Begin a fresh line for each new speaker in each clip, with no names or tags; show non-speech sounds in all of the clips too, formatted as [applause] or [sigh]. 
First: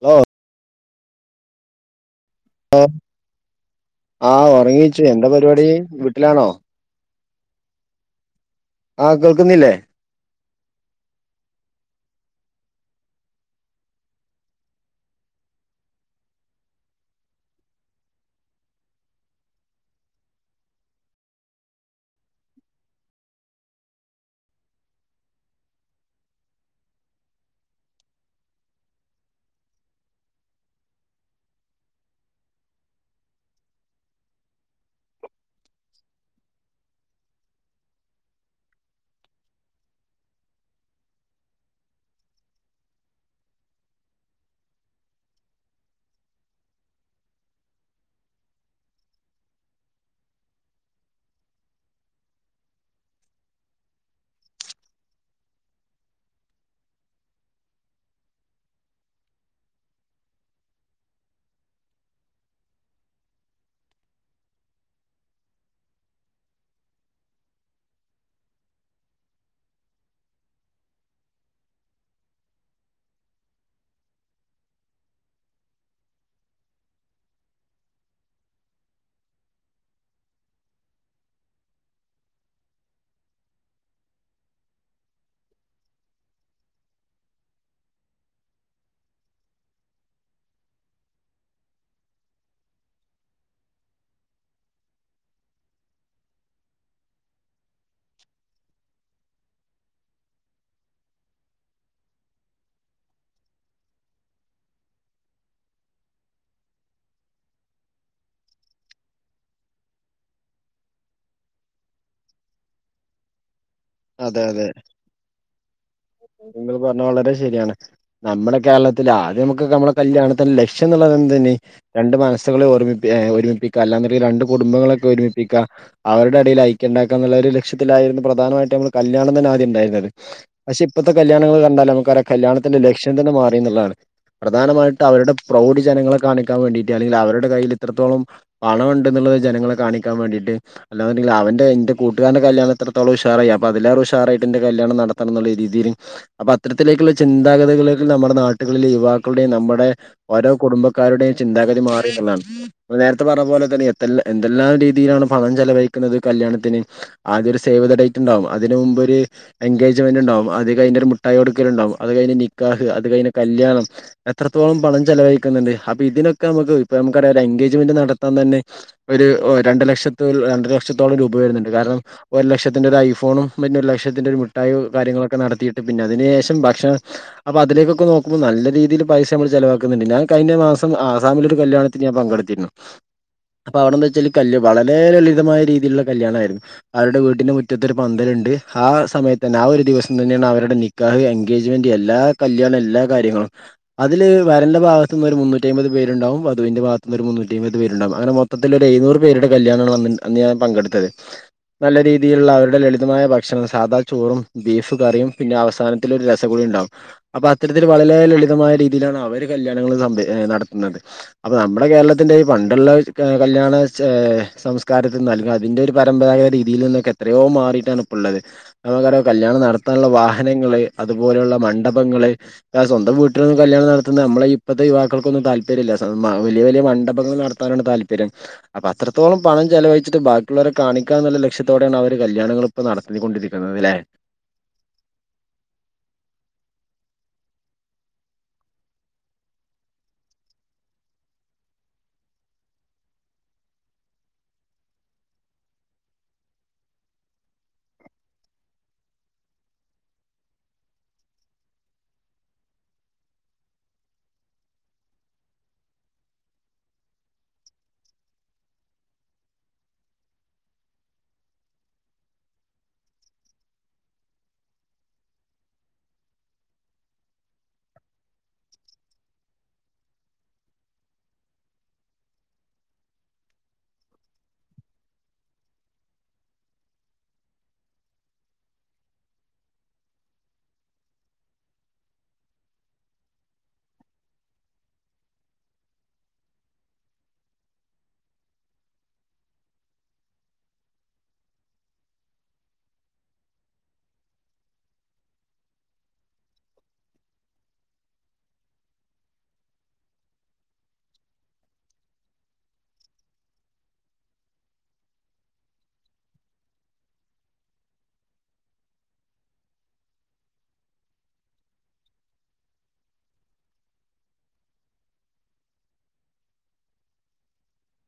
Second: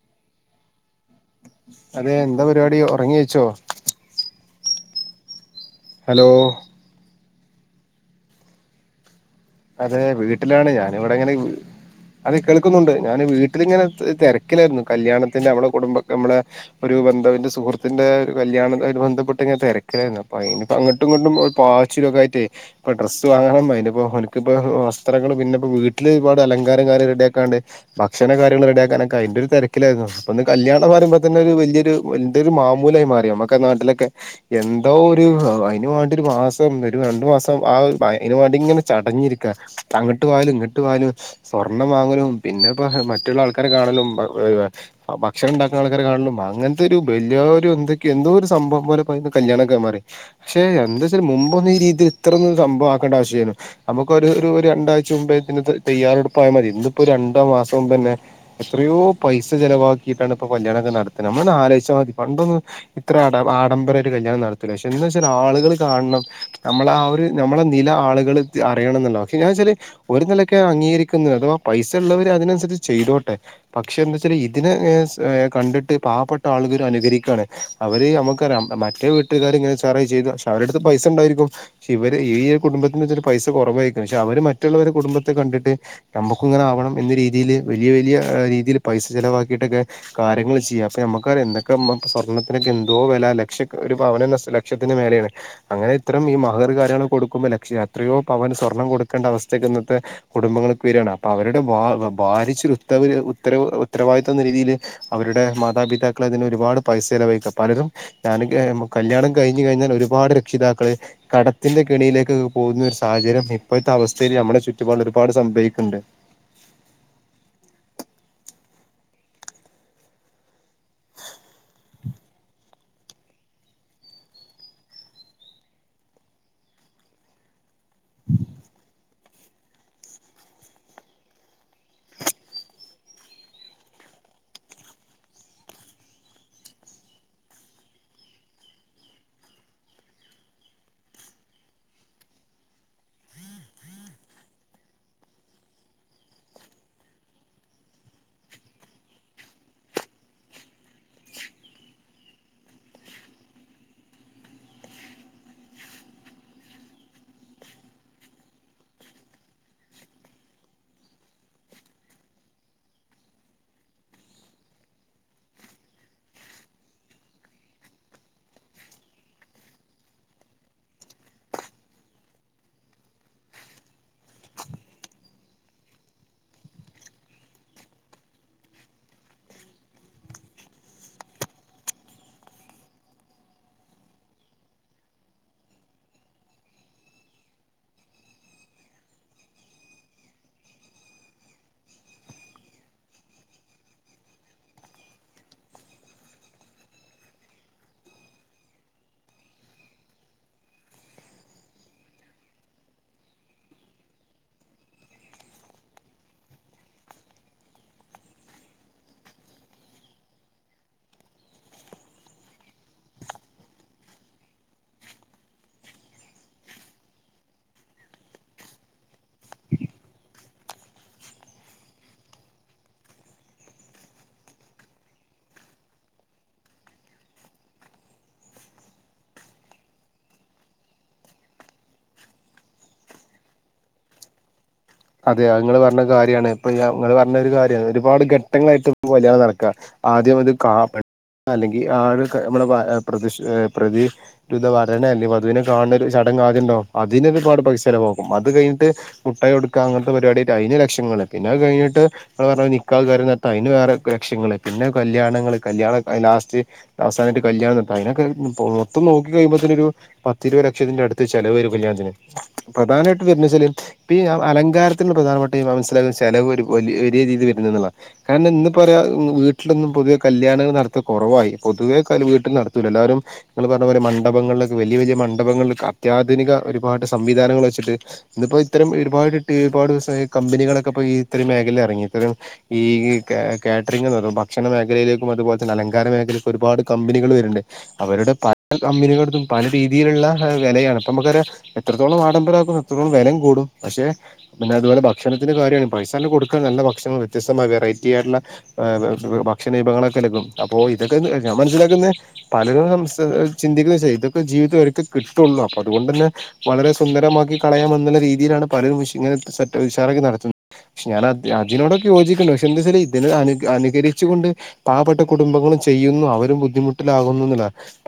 ഓ
അതെ എന്താ പരിവാടി ഒറങ്ങി എയിച്ചോ
റങ്ങിച്ചു എന്താ പരിവാടി വീട്ടിലാണോ ആ കേൾ
അതെ വീട്ടിലാണ് ഞാനിവിടെ ഇങ്ങനെ അതെ കേൾക്കുന്നുണ്ട് ഞാന് വീട്ടിലിങ്ങനെത് തെരക്കിലായിരുന്നു കല്യാണത്തിന്റെ അവളെ കുടുംബക്ക മ്മളെ ഒരു ബന്ധവ്ന്റെ സുഹൃത്തിന്റെ ഒരു കല്യാണക്കായിട്ട് ബന്ധപ്പെട്ട്ങ്ങനെ തെരക്കിലായിരുന്നു അപ്പ അയിന് പ്പ അങ്ങോട്ടും ഇങ്ങട്ടും ഒരു പാച്ചി ത്തിരുവോക്കായിട്ടെ അപ്പ ഡ്രസ്സ് വാങ്ങണം അതിന്റെപ്പൊ പനി ക്ക്പ്പോ വസ്ത്രങ്ങള് പിന്നെപ്പോ വീട്ടില് ഒരുപാട് അലങ്കാര കാര്യ റെഡിക്കാണ്ട് ഭക്ഷണ കാര്യങ്ങള് റെഡിയാക്കാനൊക്കെ ആയി ന്റെ ഒരു തിരക്കിലായിരുന്നു ഇപ്പൊന്ന് കല്യാണം പറയുമ്പ തന്നെ ഒരു വല്ല്യൊരു വല്ല്യൊരു മാമൂലായി മാറി നമ്മക്ക നാട്ടിലൊക്കെ എന്തോ ഒരു അയിന് വേണ്ടി ഒരു മാസം ഒരു രണ്ടു മാസം ആ ഒ അയിന് വേണ്ടിങ്ങനെ ച ടഞ്ഞിരിക്ക അങ്ങ്ട്ട് പോവലും ഇങ്ങ്ട്ട് പോവലും സ്വർണ്ണം വാങ്ങലും പിന്നെപ്പ മറ്റുള്ള ആൾക്കാരെ കാണലും ഭ ഏഹ് ആ ഭക്ഷണം ഉണ്ടാക്കുന്ന ആൾക്കാരെ കാണുന്നു അങ്ങനത്തെ ഒരു വല്യേരു എന്തൊക്കൊ എന്തോരു സംഭവം പോലെ പ്പ അയ്‌ന് കല്യാണൊക്ക മാറി ക്ഷെ എന്തച്ചാൽ മുമ്പൊന്നു ഈ രീതിൽ ഇത്ര ഒന്ന് സംഭവാക്കണ്ട ആവശ്യല്ല്യാന്നു നമുക്കൊരു രു ഒരു രണ്ടാഴ്ച മുമ്പേ ഇതിനത്ത് തയ്യാറെടുപ്പ് ആയ മതി ഇന്നിപ്പോ ഒരു രണ്ടോ മാസം മുമ്പ്ന്നെ എത്ര യോ പൈസ ചെലവാക്കിട്ടാണ് പ്പൊ കല്യാണക്ക നടത്തണെ നമ്മളൊന്ന് ആലോചിച്ചാൽ മതി പണ്ടൊന്നും ഇത്ര ആട ആഡം രായിട്ട് കല്യാണം നടത്തില്ല പക്ഷെ എന്താന്ന് വെച്ചാൽ ആളുകള് കാണണം നമ്മളെ ആ ഒരു നമ്മളെ നില ആളുകള് അറിയണന്ന് ഉണ്ടാവും പക്ഷെ ഞാൻ എന്ന് വെച്ചാല് ഒരു നിലയ്ക്ക് അംഗീകരിക്കുന്നത് അഥവാ പൈസ ഉള്ളവര് അതിനനുസരിച്ച് ചെയ്തോട്ടെ പക്ഷെ എന്തച്ചാല് ഇതിനെ ഏ സ് ഏ കണ്ടിട്ട് പാവപ്പെട്ട ആളുകര് അനുകരിക്കണ് അവര് അമുക്കറ യാം മറ്റേ വീട്ടുകാര് ഇങ്ങനെ ഉസാറായ് ചെയ്തു പക്ഷേ അവരെടുത്ത് പൈസ ഉണ്ടായിരിക്കും പക്ഷെ ഇവര് ഈ ഒരു കുടുംബത്തിന് ഇതൊരു പൈസ കുറവായിക്കും പക്ഷെ അവര് മറ്റുള്ളവരെ കുടുംബത്തെ കണ്ടിട്ട് നമ്മുക്കും ഇങ്ങനെ ആവണം എന്ന രീതില് വലിയ വലിയ ഏഹ് രീതില് പൈസ ചിലവാക്കിട്ടൊക്കെ കാര്യങ്ങള് ചീയ്യാ അപ്പ ഞമ്മക്കറയ എന്തൊക്കെ നമ്മക്ക് ഇപ്പ സ്വർണത്തിനൊക്കെ എന്തോ വെല ആ ലക്ഷക്ക ഒരു പവന് ഇന്ന് അസ ലക്ഷത്തിന് മേലെണ് അങ്ങനെ ഇത്രേം ഈ മഹർ കാര്യങ്ങള് കൊടുക്കുമ്പോ ലക്ഷ എത്രയോ പവൻ സ്വർണ്ണം കൊടുക്കണ്ട അവസ്ഥക്ക് ഇന്നത്തെ കുടുംബങ്ങൾക്ക് വര്യണ് അപ്പൊ അവരുടെ ഭാ ഭാരിച്ചൊരു ഉത്ത അവര് ഉത്തരവ് ഉത്തരവാദിത്തം ന്ന രീതില് അവരുടെ മാതാപിതാക്കള് അതിന് ഒരുപാട് പൈസ ചെലവഴിക്ക പലരും ഞാനൊക്കെ മ് കല്യാണം കഴിഞ്ഞു കഴിഞ്ഞാൽ ഒരുപാട് രക്ഷിതാക്കള് കടത്തിന്റെ കെണിയിലേക്ക് പോകുന്നൊരു സാഹചര്യം ഇപ്പോഴത്തെ അവസ്ഥേല് നമ്മുടെ ചുറ്റുപാടില് ഒരുപാട് സംഭവിക്കുന്നുണ്ട്
അത് ഇങ്ങൾ പറഞ്ഞത് വളരെ ശരിയാണ് നമ്മുടെ കേരള ഇല്ല ആദ്യം മക്കൊക്കെ നമ്മുടെ കല്യാണത്തിന്റെ ലക്ഷ്യന്നുള്ളത് എന്തന്നെ രണ്ട് മനസ്സുകളെ ഒരുമ്മിപ്പി ഏ ഒരുമിപ്പിക്കുക അല്ലാ എന്നിട്ട് രണ്ട് കുടുംബങ്ങളെ ഒരുമിപ്പിക്ക അവരുടെടേല് ഐക്യണ്ടാക്കന്നുള്ള ഒരു ലക്ഷ്യത്തിലായിരുന്നു പ്രധാനമാ കല്യാണം തന്നെ ആദ്യം ഇണ്ടായിരുന്നത് പക്ഷെ ഇപ്പത്തെ കല്യാണങ്ങള് കണ്ടാല് നമുക്കറിയാം കല്യാണത്തിന്റെ ലക്ഷ്യം തന്നെ മാറിന്നുള്ളതാണ് പ്രധാനമായിട്ട് അവരുടെ പ്രൗഢി ജനങ്ങളെ കാണിക്കാൻ വേണ്ടിട്ട് അല്ലെങ്കില് അവരുടെ കയ്യിൽ ഇത്രത്തോളം പണം ഉണ്ടെന്നു ള്ളത് ജനങ്ങളെ കാണിക്കാൻ വേണ്ടിട്ട് അല്ലാന്ന്ണ്ടെങ്കില് അവന്റെ ന്റെ കൂട്ടുകാരന്റെ കല്യാണം എത്രത്തോളം ഉഷാറിയാം അപ്പം അതിലേറെ ഉഷാറായിട്ട് എന്റെ കല്യാണം നടത്തണന്നുള്ള രീതിയില് അപ്പ അത്തരത്തിലേക്കുള്ള ചിന്താഗതികളിലേക്ക് നമ്മുടെ നാ ടുകളിലെ യുവാക്കളുടെ നമ്മടെ ഓരോ കുടുംബക്കാരുടെ ചിന്താഗതി മാറിന്നുള്ളതാണ് നമ്മള് നേരത്തെ പറഞ്ഞ പോ തന്നെയാ ത്തൽ എന്തെല്ലാം രീതിലാണ് പണം ചെലവഴിക്കുന്നത് കല്യാണത്തിന് ആദ്യൊരു സേവ് ദ ഡേറ്റ് ഇണ്ടാവ അതിന് മുമ്പ് ഒരു എൻഗേജ്മെന്റ് ഇണ്ടാവും അത് കഴിഞ്ഞട്ടൊരു മുട്ടായി കൊടുക്കൽ ഇണ്ടാവും അത് കഴിഞ്ഞ് നിക്കാഹ് അത് കഴിഞ്ഞ് ക ല്യാണം എത്രത്തോളം പണം ചെലവയിക്കുന്നുണ്ട് അപ്പ ഇതിനൊക്ക അമുക്ക് ഇപ്പ നമുക്കറിയാലോ എൻഗേജ്മെന്റ് നടത്താൻ ത ന്നെ ഒരു ഒ രണ്ടര ലക്ഷത്ത് ഒരു രണ്ടര ലക്ഷത്തോളം രൂപ വരുന്നുണ്ട് കാരണം ഒരു ലക്ഷത്തിന്റെ ഒരു ഐ ഫോണും പിന്നൊരു ലക്ഷത്തിന്റെ ഒരു മിഠായിം കാര്യങ്ങളൊക്ക നടത്തിട്ട് പിന്നെ അതിന് ശേഷം ഭക്ഷണ അപ്പ അതിലേക്കൊക്ക നോ ക്കുമ്പോ നല്ല രീതിയില് പൈസ നമ്മള് ചെലവാക്കുന്നുണ്ട് ഞാൻ കഴിഞ്ഞ മാസം ആസാമിലൊരു കല്യാണത്തിന് ഞാൻ പങ്കെടുത്തിരുന്നു അപ്പ അവിടെന്താച്ചാല്ല് കല്ല് വളരെ ലളിതമായ രീതില്ള്ള കല്യാണായിരുന്നു അവരടെ വീടിന്റെ മുറ്റ ത്തൊര് പന്തലുണ്ട് ആ സമയത്തന്നെ ആ ഒരു ദിവസം തന്നെയാണ് അവരുടെ നിക്കാഹ്, എൻഗേജ്മെന്റ്, എല്ലാ കല്യാണ ല്ലാ കാര്യങ്ങളും അതില് വരന്റെ ഭഗത്തുനിന്ന് മുന്നൂറ്റിമ്പത് പേരുണ്ടാവും വധുവിന്റെ ഭഗത്തുനി ഒരു മുന്നൂറ്റിമ്പത് പേരുണ്ടാവുംഅങ്ങനെ മൊത്തത്തി എഴുന്നൂറ് പേരുടെ കല്യാണ് അന്ന് ഞാൻ പങ്കെടുത്തത് നല്ല രീതിയിലുള്ള അവരു ലളിതമായ ഭക്ഷണം സാധാ ചോറും ബീഫ് കറിയും പിന്നെ അവസാനത്തി ഒരു രസം കൂടി ണ്ടാകും അപ്പൊ അത്തരത്തി ന്ന്ട്ട് വളരെ ലളിതമായ രീതിയിലാണ് അവര് കല്യാണങ്ങൾ നടത്തുന്നത് അപ്പം നമ്മുടെ കേരളത്തിന്റെ ഈ പണ്ട് ള്ള കല്യാണ സംസ്കാരത്തിൽ നൽകും അതിൻ്റെ ഒരു പരമ്പരാഗത രീതിയിൽ നിന്നൊക്കെ എത്ര യോ മാറിയിട്ടാണ് ഇപ്പം ള്ളത് നമുക്കോരോ കല്യാണം നടത്താനുള്ള വാഹനങ്ങള് അതുപോലെയുള്ള മണ്ഡപങ്ങള് സ്വന്തം വീട്ടിൽന്നും കല്യാണം നടത്തുന്നത് നമ്മളെ ഇപ്പഴത്തെ യുവാക്കൾക്കൊന്നും താല്പര്യല്ല വലിയ വലിയ മണ്ഡപങ്ങ നടത്താണ് താല്പര്യം അ അത്രത്തോ ളംപണം ചലവഴിച്ചിട്ട് ബാക്കിയുള്ളവരെ കാണിക്കന്നുള്ള ലക്ഷ്യത്തോടെ അവ കല്യാണങ്ങള് ഇപ്പൊ നടത്തി കൊണ്ടിരിക്കുന്നത് ല്ലെ
അതെ ങ്ങള് പറഞ്ഞ കാര്യണ് ഇപ്പൊ ഞങ്ങള് പറഞ്ഞ ഒരു കാര്യ ഒരുപാട് ഘട്ടങ്ങളായിട്ട് കല്യാണം നടക്ക്യ ആദ്യം അത് കാപ്പെ അല്ലെങ്കിൽ ആര് മ്മള് വ പ്രതിശ പ്രതിരുധ വരനെ അല്ലെ വധുവിനെ കാണത് ശ ങ്ങാതിണ്ടോ അതിനൊരുപാട് പൈസലവാകും അത് കഴിഞ്ഞിട്ട് മുട്ടായി കൊട് ക്കാഅങ്ങനത്തെ പരിപാട്യായിട്ട് അതിന് ലക്ഷങ്ങള്പിന്നെ അത് കഴിഞ്ഞ്ട്ട് ങ്ങള്പറഞ്ഞ നിക്കാഹ് കാര്യ നാടത്താൻ അതിന് വേറെ ലക്ഷങ്ങള് ന്നെ കല്യാണങ്ങള് കല്യാ ലാസ്റ്റ് അവസാനായിട്ട് കല്യാണം നടത്താൻ അതിനൊക്ക മൊത്തം നോക്കി കഴിയുബോത്തിന് ഒരു പത്തി ഇരുപത് ലക്ഷത്തിന്റെ അടുത്ത് ചെലവ് വരും കല്യാണത്തിന് പ്രധാനമയിട്ട് വരുന്ന ച്ചാല് പി യ അലങ്കാരത്തിനുള്ള പ്രധാനപ്പെട്ട ഈ മനസ്സിലകുന്ന ചെലവ് വരും വലിയ രീതി വര്ന്ന്ന്ന്നുള്ളാ കാരണം ഇന്ന് പോര വീട്ടിലൊന്നും പൊതുവെ കല്യാണങ്ങൾ നടത്ത കുറവായി പാ പൊതുവേ ക വീട്ടിൽ നടത്തൂല്ല എല്ലാരും ങ്ങള് പറഞ്ഞ പോലെ മഡപം ങ്ങളിലെക്കെ വലിയ വലിയ മണ്ഡപങ്ങളില് അത്യാധുനിക ഒരുപാട് സംവിധാനങ്ങൾ വെച്ചിട്ട് ഇന്ന് ഇപ്പോ ഇത്തരം പാട് ട്ടിപാട് സ്വായി കമ്പനികളൊക്കെ ഇത്തരം മേഖലയിൽ എറങ്ങി ഇത്തരം ഈ കാറ്ററിങ്ങ് ഭക്ഷണ മേഖലയിലേക്കും അതുപോലെ തന്നെ അലങ്കാര മേഖല ഒരുപാട് കമ്പനികൾ വരുന്നുണ്ട് അവരുടെ പല കമ്പി ങ്ങ് ട്ത്തും പല രീതിയിലുള്ള വെലയാണ് അപ്പ നമുക്കറിയാഎത്രത്തോളം ആഡംബരമാക്കും വിലം കൂടും പക്ഷെ പിന്നെ അതുപോലെ ഭക്ഷണത്തിന്റെ കാര്യമാണ് പൈസ ണ്ട് കൊടുക്ക നല്ല ഭക്ഷണം വ്യത്യസ്തമായ വെറൈറ്റി ആയിട്ടുള്ള ഭക്ഷണ വിഭവങ്ങളൊക്കെ ലഭിക്കും അപ്പോ ഇതൊക്കെ ഞാൻ മനസ്സിലാക്കുന്ന പലരും [unintelligible] ഇതൊക്കെ ജീവിതം ഒരിക്കെ കിട്ടുള്ളൂ അപ്പൊ അതുകൊണ്ട് തന്നെ വളരെ സുന്തരമാക്കി കളയാമെന്നുള്ള രീതിയിലാണ് പലരും ഇങ്ങനെക്കെ വിശാലൊക്കെ നടത്തുന്ന ഷേ ഞാൻ അതിനോടൊക്കെ യോജിക്ക്ണ്ട് പക്ഷെ എന്താ വെച്ചാൽ ഇതിനെ അനുകരിച്ചു കൊണ്ട് പാവപ്പെട്ട കുടുംബങ്ങള് ചെയ്യുന്നു അവരും ബുദ്ധിമുട്ടിലാകുന്നു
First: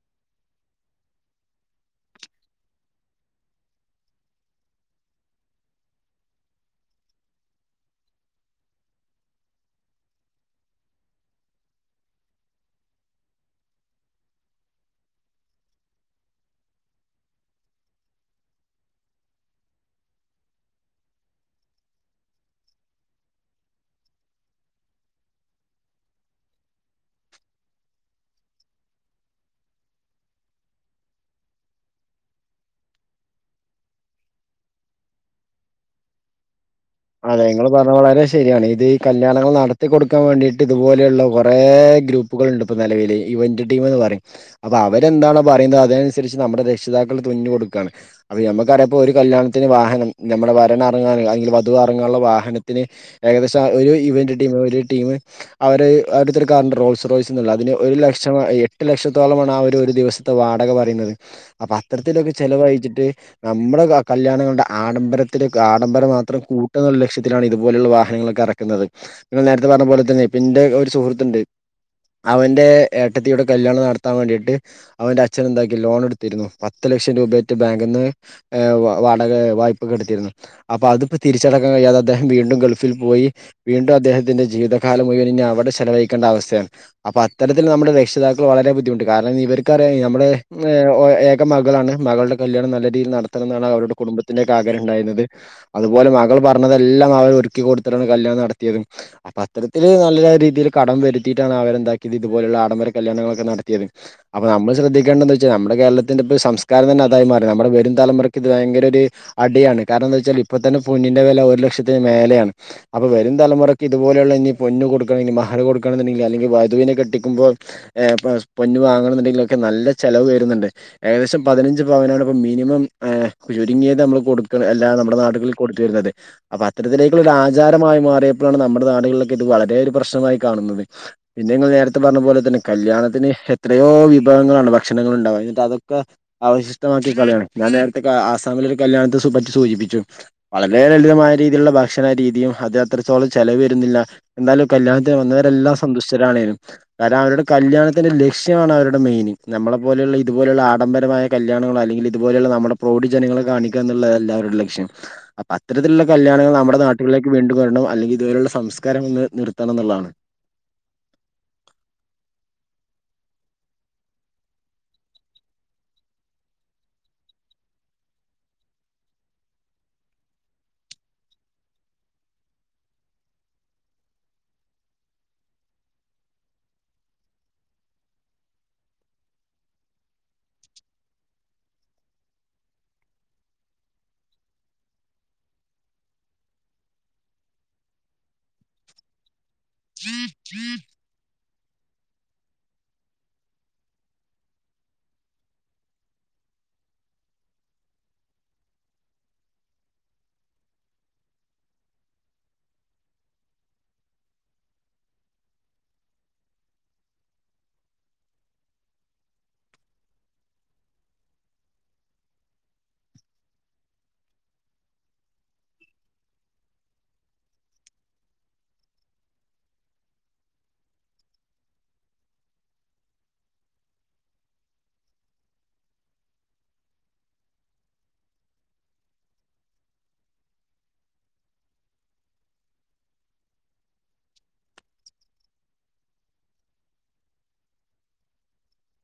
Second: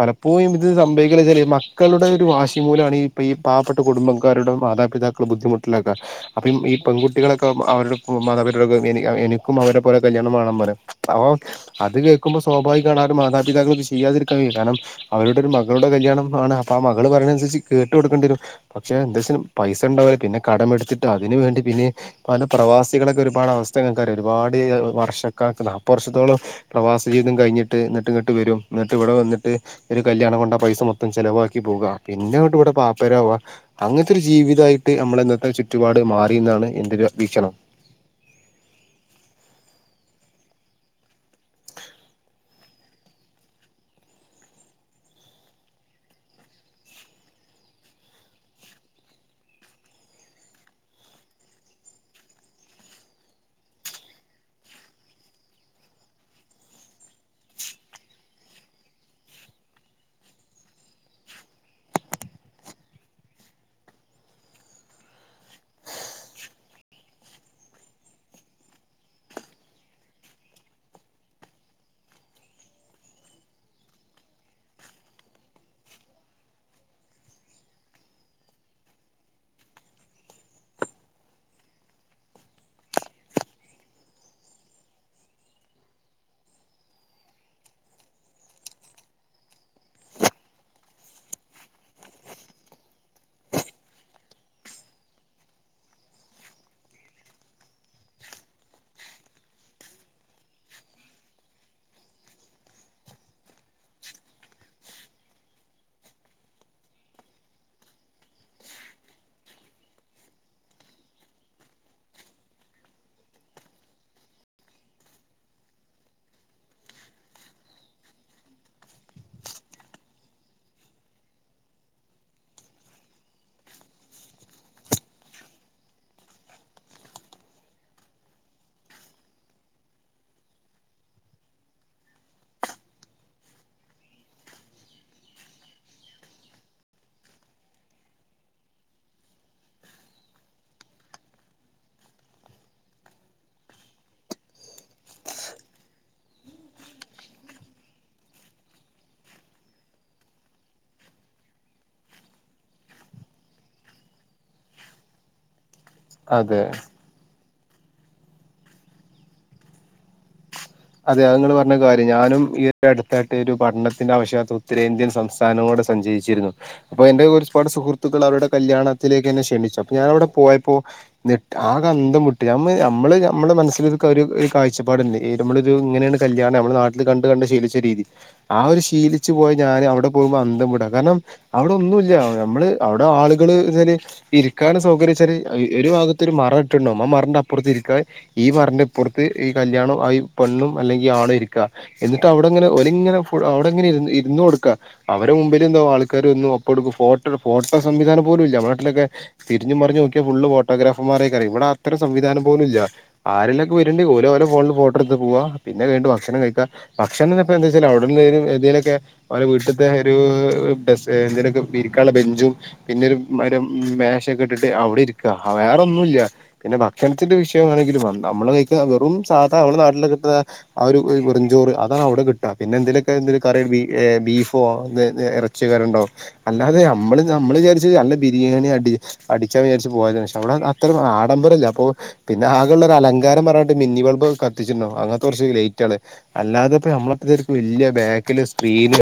പലപ്പോഴും ഇത് സംഭവിക്ക മക്കളുടെ ഒരു വാശി പോലാണ് ഈ പാവപ്പെ കുടബക്കാരുടെ മാതാപിതാക്കൾ ബുദ്ധിമു ന്നാക്ക അപ്പ ഈ പെൺകുട്ടികളൊക്കെ അവരുടെ മാതാപിത എനിക്കും അവരെ പോലെ കല്യാണം വേ അപ്പൊ അത് കേൾക്കുമ്പോ സ്വാഭാവികമാണ് ആ ഒരു മാതാപിതാക്കു ഇത് ചെയ്യാതിരിക്കാൻ കയ്യൂല കാരണം അവരുടെ ഒരു മ മകളുടെ കല്യാണംമാണ് അപ്പ ആ മകള് പറിണനനുസരിച്ച് കേട്ട് കൊടുക്കേണ്ടിരും പക്ഷെ എന്താച്ച പൈസ ഉണ്ടാവുല പിന്നെ കടമെടുത്തിട്ട് അതിന് വേണ്ടി പിന്നെ പല പ്രവാസികളൊക്കെ ഒരുപാട് അവസ്ഥ ങ്ങക്കറിയോ ഒരുപാട് വർഷക്കാ അപ്പ നാപ്പത് വർഷത്തോളം പ്രവാസ ജീവിം കഴിഞ്ഞിട്ട് എന്നിട്ട് ഇങ്ങട്ട് വരും എന്നിട്ട് ഇവിടെ വന്നിട്ട് ഒരു കല്യാണ ണ്ട പൈസ മൊത്തം ചെലവാക്കി പോകുക പിന്നെട്ട് ഇവിടെ പാപ്പരവുക അങ്ങനത്തെരു ജീവിതയിട്ട് നമ്മൾ ചുറ്റുപാട് മാറി എന്നാണ് എ
അതെ നിങ്ങള് പറഞ്ഞത് വളരെ ശരിയാണ് ഇത് ഈ കല്യാണങ്ങൾ നടത്തി കൊടുക്ക ക്കെ വേണ്ടിട്ട് ഇതുപോലെയുള്ള കുറേ ഗ്രൂപ്പുകളുണ്ട് നിലവില് ഇവന്റ് ടീംന്ന് പറയും അപ്പൊ അവരെ എന്താണോ പറയുന്നത് അതിനനുസരിച്ച് നമ്മുടെ രക്ഷിതാക്കൾ തുന്ഞ്ഞി കൊടുക്കാണ് അപ്പൊ നമുക്ക അറിയപ്പോ ഒരു കല്യാണത്തിന് വാഹനം നമ്മുടെ വരനാണ് അരീതി അത്റങ്ങാനുള്ള വാഹനത്തിന് ഏകദേശം ഒരു ഇവന്റ് ടീമ് ഒരു ടീം അവരെഅവ റോസ് റോയ്സ്ന്ന്ളള അതിന്ഒരു ലക്ഷം എട്ട് ലക്ഷത്തോളമാണ് ആ ഒരു ഒരു ദിവസത്തെ വാടക പറയുന്നത് അത്തരത്തിലൊക്കെ ചെലവഴിച്ചിട്ട് നമ്മുടെ കല്യാണം കൊണ്ട് ആഡംബരത്തിലൊക്കെ ആഡംബരം മാത്രം കൂട്ടാന്ന്ല്ല ലക്ഷ്യത്തിലാണ് ഇതുപോലെയുള്ള വാഹനങ്ങളൊക്കെ എറക്ക്ന്നത്. നിങ്ങൾ നേരത്തെ പറഞ്ഞ പോലെ തന്നെ ഇന്റെ ഒരു സുഹൃത്തുണ്ട് അവന്റെ ഏട്ടത്തിയുടെ കല്യാണം നടത്താൻ വേണ്ടിയിട്ട് അവന്റെ അച്ഛൻ എന്താക്കി ലോൺ എടുത്തിരുന്നു. പത്ത് ലക്ഷം രൂപറ്റെ ബാങ്കിന്ന് വാടക വായ്പക്കെടുത്തിരുന്നു. അപ്പൊ അത് പ്പ തിരിച്ചടക്കാൻ കഴിയാതെ അദേഹം വീണ്ടും ഗൾഫിൽ പോയി വീണ്ടും അദ്ദേഹത്തിന്റെ ജീവിതകാലം മുഴുവനും ഇനി അവിടെ ചെലവഴി അവസ്ഥയാണ് അപ്പൊ അത്തരത്തിൽ നമ്മുടെ രക്ഷിതാക്കൾ വളരെ ബുദ്ധിമുട്ടി കാരണം ഇവർക്കറിയ നമ്മുടെ [unintelligible] ഏക മകളാണ് മകളുടെ കല്യാണം നല്ല രീതിയിൽ നടത്തണം എന്നെന്നാണ് അവരുടെ കുടുംബത്തിന്റെക്കെ ആഗ്രഹം ഉണ്ടായിന്നത്. അതുപോലെ മകൾ പറഞ്ഞതെല്ലാം അവർ ഒരുക്കി കൊടുത്തിട്ടാണ് കല്യാണം നടത്തിയതും അപ്പത്തരത്തിൽ നല്ല രീതിയിൽ കടം വരുത്തിട്ടാണ് അവരെ എന്താക്കിയത്, ഇതുപോലുള്ള ആഡംബര കല്യാണങ്ങളൊക്കെ നടത്തിയത്. അപ്പം നമ്മൾ ശ്രദ്ധിക്കേണ്ടന്തച്ചാൽ, നമ്മുടെ കേരളത്തിന്റെ ഇപ്പ സംസ്കാരം തന്നെ അതായി മാറി. നമ്മുടെ വരുംതലമുറയ്ക്ക് ഇത് ഭയങ്കര ഒരു അടിയാണ്. കാരണം എന്താച്ചാൽ ഇപ്പതന്നെ പൊന്നിന്റെ വെല ഒരുലക്ഷത്തിന് മേലെയാണ്. അപ്പം വരും തലമുറയ്ക്ക് ഇതുപോലെയുള്ള ഇനി പൊന്നുകൊടുക്കണെങ്കി അഒക്കെ കൊടുക്കണം ന്നുണ്ടെങ്കിൽ അല്ലെങ്കി വധുവിനെ കെട്ടിക്കുമ്പോ ഏ പൊന്ന് വാങ്ങണണ്ടെങ്കിലൊക്കെ നല്ല ചെലവ് വരു ന്ന്ണ്ട്. ഏകദേശം പതിനഞ്ച് പവനാണ് പ്പം മിനിമം ഏഹ് ചുരുങ്ങിയത് നമ്മൾ കൊടുക്ണ അല്ലാ നമ്മുടെ നാട് ൽ കൊടുത്തീര്ന്നത്. അപ്പൊ അത്തരത്തിലേക്കുള്ള ഒരു ആചാരമായി മാറിയപ്പളാണ് നമ്മുടെ നാടുകളിലൊക്കെ ഇത് വളരെ ഒരു പ്രശ്നമായി കാണുന്നത്. പിന്നെ നിങ്ങൾ നേരത്തെ പറഞ്ഞ പോലെ തന്നെ, കല്യാണത്തിന് എത്രയോ വിഭവങ്ങളാണ് ഭക്ഷണങ്ങൾ ഉണ്ടാവ. എന്നിട്ടതൊക്കെ അവശിഷ്ടമാക്കി കളയാണ്. ഞാൻ നേരത്തെ ക ആസാമിലൊരു കല്യാണത്തെ പറ്റി സൂചിപ്പിച്ചു. വളരെ ലളിതമായ രീതിയിലുള്ള ഭക്ഷണ രീതിയും അത് അത്രത്തോളം ചെലവ് വരുന്നില്ല, എന്നാലും കല്യാണത്തിന് വന്ന വരെല്ലാം സന്തുഷ്ടരാണെനും. കാരണം അവരുടെ കല്യാണത്തിന്റെ ലക്ഷ്യമാണ് അവരുടെ മെയിൻ നമ്മളെ പോലെയുള്ള ഇ തുപോലെയുള്ള ആഡംബരമായ കല്യാണങ്ങളോ അല്ലെങ്കിൽ, ഇതുപോലെയുള്ള, നമ്മുടെ പ്രൗഢി ജനങ്ങളെ കാണിക്കാ എന്നുള്ളതെല്ലാവരുടെയും ലക്ഷ്യം. അപ്പ അത്തരത്തിലുള്ള കല്യാണങ്ങൾ
അതെ
നമ്മുടെ നാട്ടുകളിലേക്ക് വീണ്ടും, വരണം അല്ലെങ്കിൽ ഇതുവരെയുള്ള സംസ്കാരം ഒന്ന് നിർത്തണം എന്നുള്ളാണ്.
അതെ. അത് ഇങ്ങൾ പറഞ്ഞത് കാര്യം. ഞാനും ഈ അടുത്തായിട്ട് ഒരു പഠനത്തിന്റെ ആവശ്യാർഥം ഉത്തരേന്ത്യൻ സംസ്ഥാനങ്ങ ടെ സഞ്ചരിച്ചിരിന്നു. അപ്പൊ എന്റെ ഒരുപാട് സുഹൃത്തുക്കൾ അവരുടെ കല്യാണത്തിലേക്ക് എന്നെ ക്ഷണിച്ചു. അപ്പം ഞാനവിടെ പോയപ്പോ. ഞെ ആകെ, അന്തം വിട്ട്, നമ്മ നമ്മള് നമ്മളെ മനസ്സിലൊരു ക്കരു കാഴ്ചപ്പാട് [unintelligible] നമ്മളൊരു ഇങ്ങനെണ് കല്യാണം, നമ്മളെ നാട്ടില് കണ്ട് കണ്ട് ശീലിച്ച രീതി, ആ ഒരു ശീലിച്ച് പോയ ഞാന് അവിടെ പോകുമ്പ അന്തം വിടാ, കാരണം അവിടെ ഒന്നുല്ല നമ്മള് അവിടെ ആളുകള്, [unintelligible] ഇരിക്കാൻ സൗകര്യംച്ചാല്. അഅ് ഒരു ഭാഗത്ത് ഒരു മറ ഇട്ട് ണ്ടാവും. ആ മറന്റെ അപ്പൊർത്ത് ഇരിക്കാ, ഈ മറന്റെ ഇപ്പർത്ത് ഈ കല്യാണം ആ ഈ പെണ്ണും അല്ലെങ്കിൽ ആണു ഇരിക്കാ.. എന്നിട്ട് അവിടെങ്ങനെ ഓരിങ്ങനെ ഫുൾ അവ്ടങ്ങനെ ഇര് ഇര്ന്ന് കൊട്ക്കാ. അവരെ മുമ്പിൽ എന്തോ ആൾക്കാര്. ന്നു ഒപ്പെട്ക്കും ഫോട്ടോട് ഫോട്ടം സംവിധാനം പോലൂല്ല.. ഞമ്മളെ നാട്ടിലൊക്കെ തിരിഞ്ഞും മറിഞ്ഞും നോക്കിയാ ഫുള്ള് ഫോട്ടൊ ഗ്രാഫർമാരേക്കാ രെ.. ഇവിടെ അത്ര സംവിധാനം പോലൂല്ല്യ. ആരെലൊക്കെ വര്ണ്ടേ ഓല് ഓലെ ഫോണ് ൽ ഫോ ട്ടട്ത്ത് പോവാ.. പിന്നെ അകയ്ഞ്ട്ട് ഭക്ഷണം കഴിക്കാ, ഭക്ഷണന്നെ ഇപ്പെന്തേച്ചാല് അവ്ട്ന്ന് എതേലൊക്കെ ഓലെ വീട്ട്ത്തെ അവിടെുംഏന്തേങ്കലൊക്കെ അവ വീട്ടത്തെ ഒരൂ.... ടെസേ എന്തേലൊക്കെ ഇരിക്കാൻള്ള ബെഞ്ചും പിന്നൊരു [unintelligible] മേശെക്കെ ഇട്ടിട്ട് അവ് ടെ ഇരിക്കാ... വേറൊന്നൂല്ല്യാ. പിന്നെ ഭക്ഷണത്തിന്റെ വിഷയംമാണെങ്കിലും നമ്മള് വെയിക്ണ വെറും സാ ധാ നമ്മളെ നാട്ടില് കിട്ട്ന്ന ആ ഒരു ഒര് വെറുംഞ്ചോറ് അതാണ് അവിടെ കിട്ടാ, പിന്നെ എന്തേലൊക്കെ എന്തേലും കറി ഏഹ് ബി ബീഫ്. ഫോ [unintelligible] ഇറച്ചിയോക്കേരണ്ടാവും. അല്ലാതെ നമ്മള് നമ്മൾ വിചാരിച്ച് നല്ല ബിരിയാണി അടി, അടി ച്ചാൻ വിചാരിച്ച് പോയതേനി. പക്ഷേ അവിടെ അത്തരം ആഡംബരല്ലാ അപ്പോ പിന്നെ ആകെയുള്ളൊരലങ്കാരം പറഞ്ഞാട്ട് മിന്നി ബൾബ് കത്തിച്ചിണ്ടാവും. അങ്ങൻത്തെ കൊർച്ച് ലെയ്റ്റ് ആണ്. അല്ലാതെപ്പോ നമ്മളത്ത്രിം ഓര്ക്ക് വല്യ ബാക്കില് സ്ക്രീന്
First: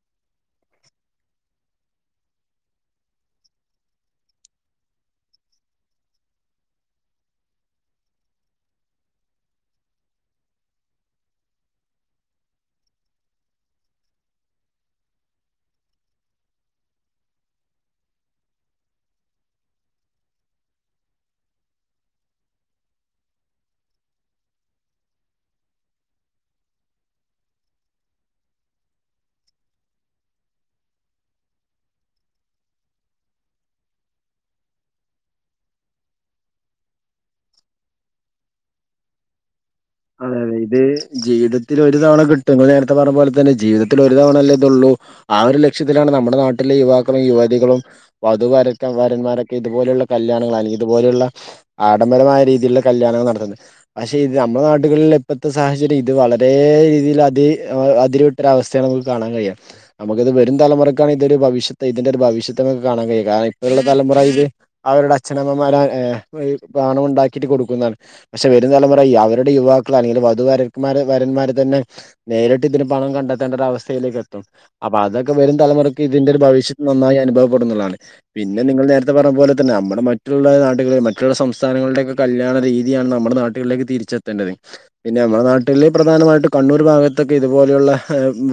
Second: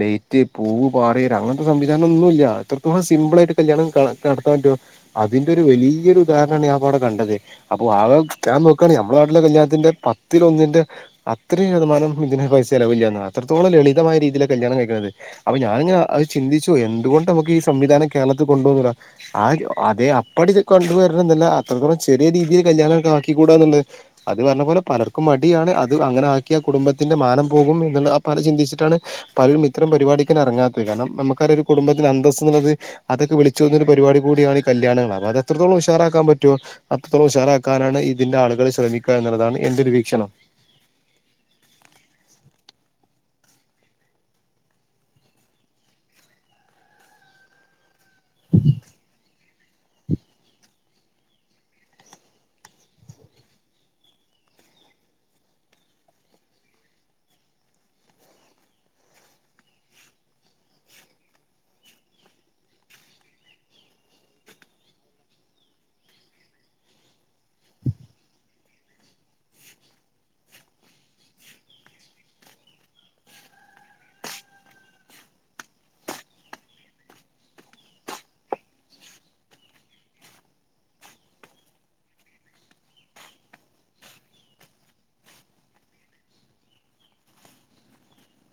ലെയ്റ്റ്, പൂ പാറി വരാ അങ്ങൻത്തെ സംവിധാനം ഒന്നൂല്ല്യാ... എത്രത്തോളം സിമ്പിൾ ആയിട്ട് കല്യാണം കാണാ നടത്താ ൻ പറ്റോ അതിന്റെ ഒരു വലിയൊരു ഉദാഹരണാണ് ഞാന്പ്പവ്ടെ കണ്ടത്. അപ്പൊ ആഹ് [unintelligible] നോക്കാണേ മ്മളെ നാട്ടിലെ കല്യാണത്തിന്റെ പത്തിൽ ഒന്നിന്റെ അത്രിം ശതമാനം ഒന്നും ഇതിന് പൈസ ചെലവില്ലാന്നാ. അത്രത്തോളം ലളിത മായ രീതിയിലാ കല്യാണം കഴിക്കുന്നത്. അപ്പം ഞാനിങ്ങന അത് ചിന്തിച്ചു പോയി. എന്തുകൊണ്ട് നമുക്ക് ഈ സംവിധാനം കേരളത്തിൽ കൊണ്ടു വന്നുടാ... ആ [unintelligible] അതേ അപ്പടി കൊണ്ടുവരണംന്നല്ല, അത്രത്തോളം ചെറിയ രീതിയിൽ കല്യാണൊക്ക ആക്കി കൂടാന്ന്ള്ള അത് പറഞ്ഞ പോലെ പലർക്കും മടിയാണ്. അത് അങ്ങനെ ആക്കിയാ കുടുംബത്തിന്റെ മാനം പോകും. എന്നുള്ള ആ [unintelligible] ചിന്തിച്ചിട്ടാ ണ് പലരുംമിത്തരം പരിപാടിക്കന്നെ എറങ്ങാത്തത് കാരണം, നമ്മക്ക് അറിയാ ഒരു കുടുംബത്തിന് അന്തസ് ന്നുള്ളത് അതൊക്കെ വിളിച്ച് [unintelligible] പരിപാടി കൂടിയാണ് ഈ കല്യാണങ്ങൾ. അപ്പ അത് എത്രത്തോളം ഉഷാറാക്കാൻ പറ്റോ, അത്രത്തോളം ഉഷാറാക്കാനാണ് ഇതിന്റെ ആളുകൾ ശ്രമിക്കാ എന്നുള്ളതാണ്. എന്റെ ഒരു വീക്ഷണം
അതെ. അതെ ഇത് ജീവിതത്തിൽ ഒരു തവണ കിട്ടും, ഇങ്ങള് നേരത്തെ പറഞ്ഞപോലെ തല്ലെ. ജീവിതത്തിൽ ഒരു തവണല്ലേ ഇതൊള്ളൂ ആ ഒരു ലക്ഷ്യത്തിലാണ് നമ്മുടെ നാട്ടിലെ യുവാക്കളും, യുവതികളും, വധൂ വരക്ക വരന്മാരെ ഇതുപോലെയുള്ള കല്യാണങ്ങൾ അല്ലെങ്കിൽ ഇതുപോലെയുള്ള ആഡംബരമായ രീതിയിലുള്ള കല്യാണങ്ങൾ നടത്തുന്നത്. പക്ഷെ ഇത് നമ്മുളെ നാ കുട്ടികളിലെ ഇപ്പത്തെ സാഹചര്യം ഇത് വളരെ രീതിൽ അതി അതിര് വിട്ടൊരു അവസ്ഥയാണ് നമുക്ക് കാണാൻ കഴിയുക നമുക്കിത് വരും തലമുറക്കാണ് ഇതൊരു ഭവിഷ്യത്ത് ഇതിന്റെ ഒരു ഭവിഷത്ത് നമുക്ക് കാണാൻ കഴിയുക കാരണം ഇപ്പോഴുള്ള തലമുറക്ക് അവരുടെ അച്ഛനമ്മമാർ പണം ഉണ്ടാക്കിയിട്ട് കൊടുക്കുന്നതാണ് പക്ഷെ വരും തലമുറ അവരുടെ യുവാ ക്കൾ അല്ലെങ്കിൽ വധുവരന്മാർ വരന്മാര് തന്നെ നേരിട്ട് ഇതിന് പണം കണ്ടെത്തേണ്ട ഒരു അവസ്ഥയിലേക്ക് എത്തും അപ്പൊ അതൊക്കെ വരും തലമുറക്ക് ഇതിന്റെ ഒരു ഭവി്ഷത്ത് നന്നായി അനുഭവപ്പെടും എന്നുള്ളതാണ് പിന്നെ നിങ്ങൾ നേരത്തെ പറഞ്ഞ പോലെ തന്നെ നമ്മുടെ മറ്റുള്ള നാടുകളിൽ മറ്റുള്ള സംസ്ഥാനങ്ങളുടെയൊക്കെ കല്യാണ രീതിയാണ് നമ്മുടെ നാട്ടുകളിലേക്ക് തിരിച്ചെത്തേണ്ടതേ പിന്നെ നമ്മുടെ നാട്ടില് പ്രധാനമായിട്ട് കണ്ണൂർ ഭാഗത്തൊക്കെ ഇതുപോലെയുള്ള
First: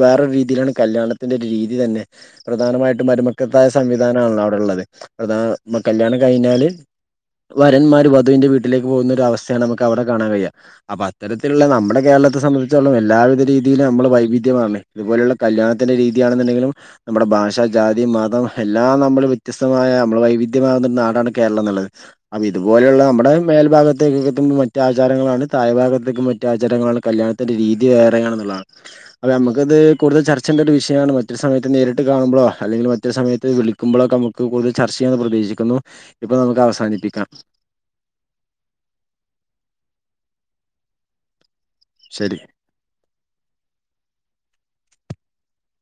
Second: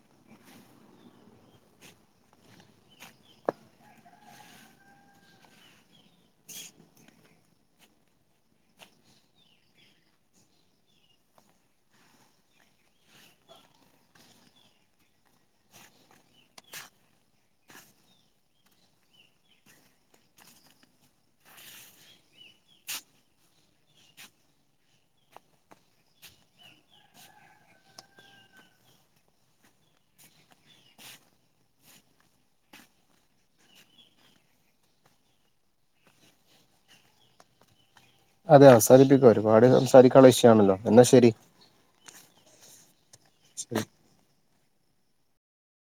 വേറെ രീതിയിലാണ് കല്ല്യാണ ത്തിന്റെ ഒരു രീതി തന്നെ പ്രധാനമായിട്ടും മരുമക്കത്തായ സംവിധാനമാണല്ലോ അവിടെയുള്ളത് പ്രധാ കല്യാ ണം കഴിഞ്ഞാല് വരന്മാര് വധുവിന്റെ വീട്ടിലേക്ക് പോകുന്ന ഒരു അവസ്ഥയാണ് നമുക്ക് അവിടെ കാണാൻ കഴിയുക അപ്പൊ അത്തരത്തിലുള്ള നമ്മുടെ കേരളത്തെ സംബന്ധിച്ചോളം എല്ലാവിധ രീതിയിലും നമ്മള് വൈവിധ്യമാണ് ഇതുപോലുള്ള കല്യാണത്തി ന്റെ രീതിയാണെന്നുണ്ടെങ്കിലും നമ്മുടെ ഭാഷ ജാതി മതം എല്ലാം നമ്മള് വ്യത്യസ്തമായ നമ്മള് വൈവിധ്യമാർ ന്ന നാടാണ് കേരളം എന്നുള്ളത് അപ്പോ ഇതുപോലെയുള്ള നമ്മുടെ മേൽഭാഗത്തേക്കൊക്കെ എത്തുമ്പോൾ മറ്റാചാരങ്ങളാണ് തനതായ ഭാഗത്തേക്കും മറ്റു ആചാരങ്ങളാണ് കല്യാണത്തിന്റെ രീതി വേറെയാണെന്നുള്ളതാണ് അപ്പ നമുക്കിത് കൂടുതൽ ചർച്ച ചെയ്യണ്ടൊരു വിഷയാണ് മറ്റൊരു സമയത്ത് നേരിട്ട് കാണുമ്പളോ അല്ലെങ്കില് മറ്റൊരു സമയത്ത് വിളിക്കുമ്പോളൊക്ക നമുക്ക് കൂടുതൽ ചർച്ച ചെയ്യാന്ന് പ്രതീക്ഷി ക്കുന്നു ഇപ്പൊ നമുക്ക് അവസാനിപ്പിക്കാം
അതെ അവസാനിപ്പിക്കാം ഒരുപാട് സംസാരിക്കാനുള്ള വിഷയാണല്ലോ എന്നാ ശരി
ശരി
ശെരി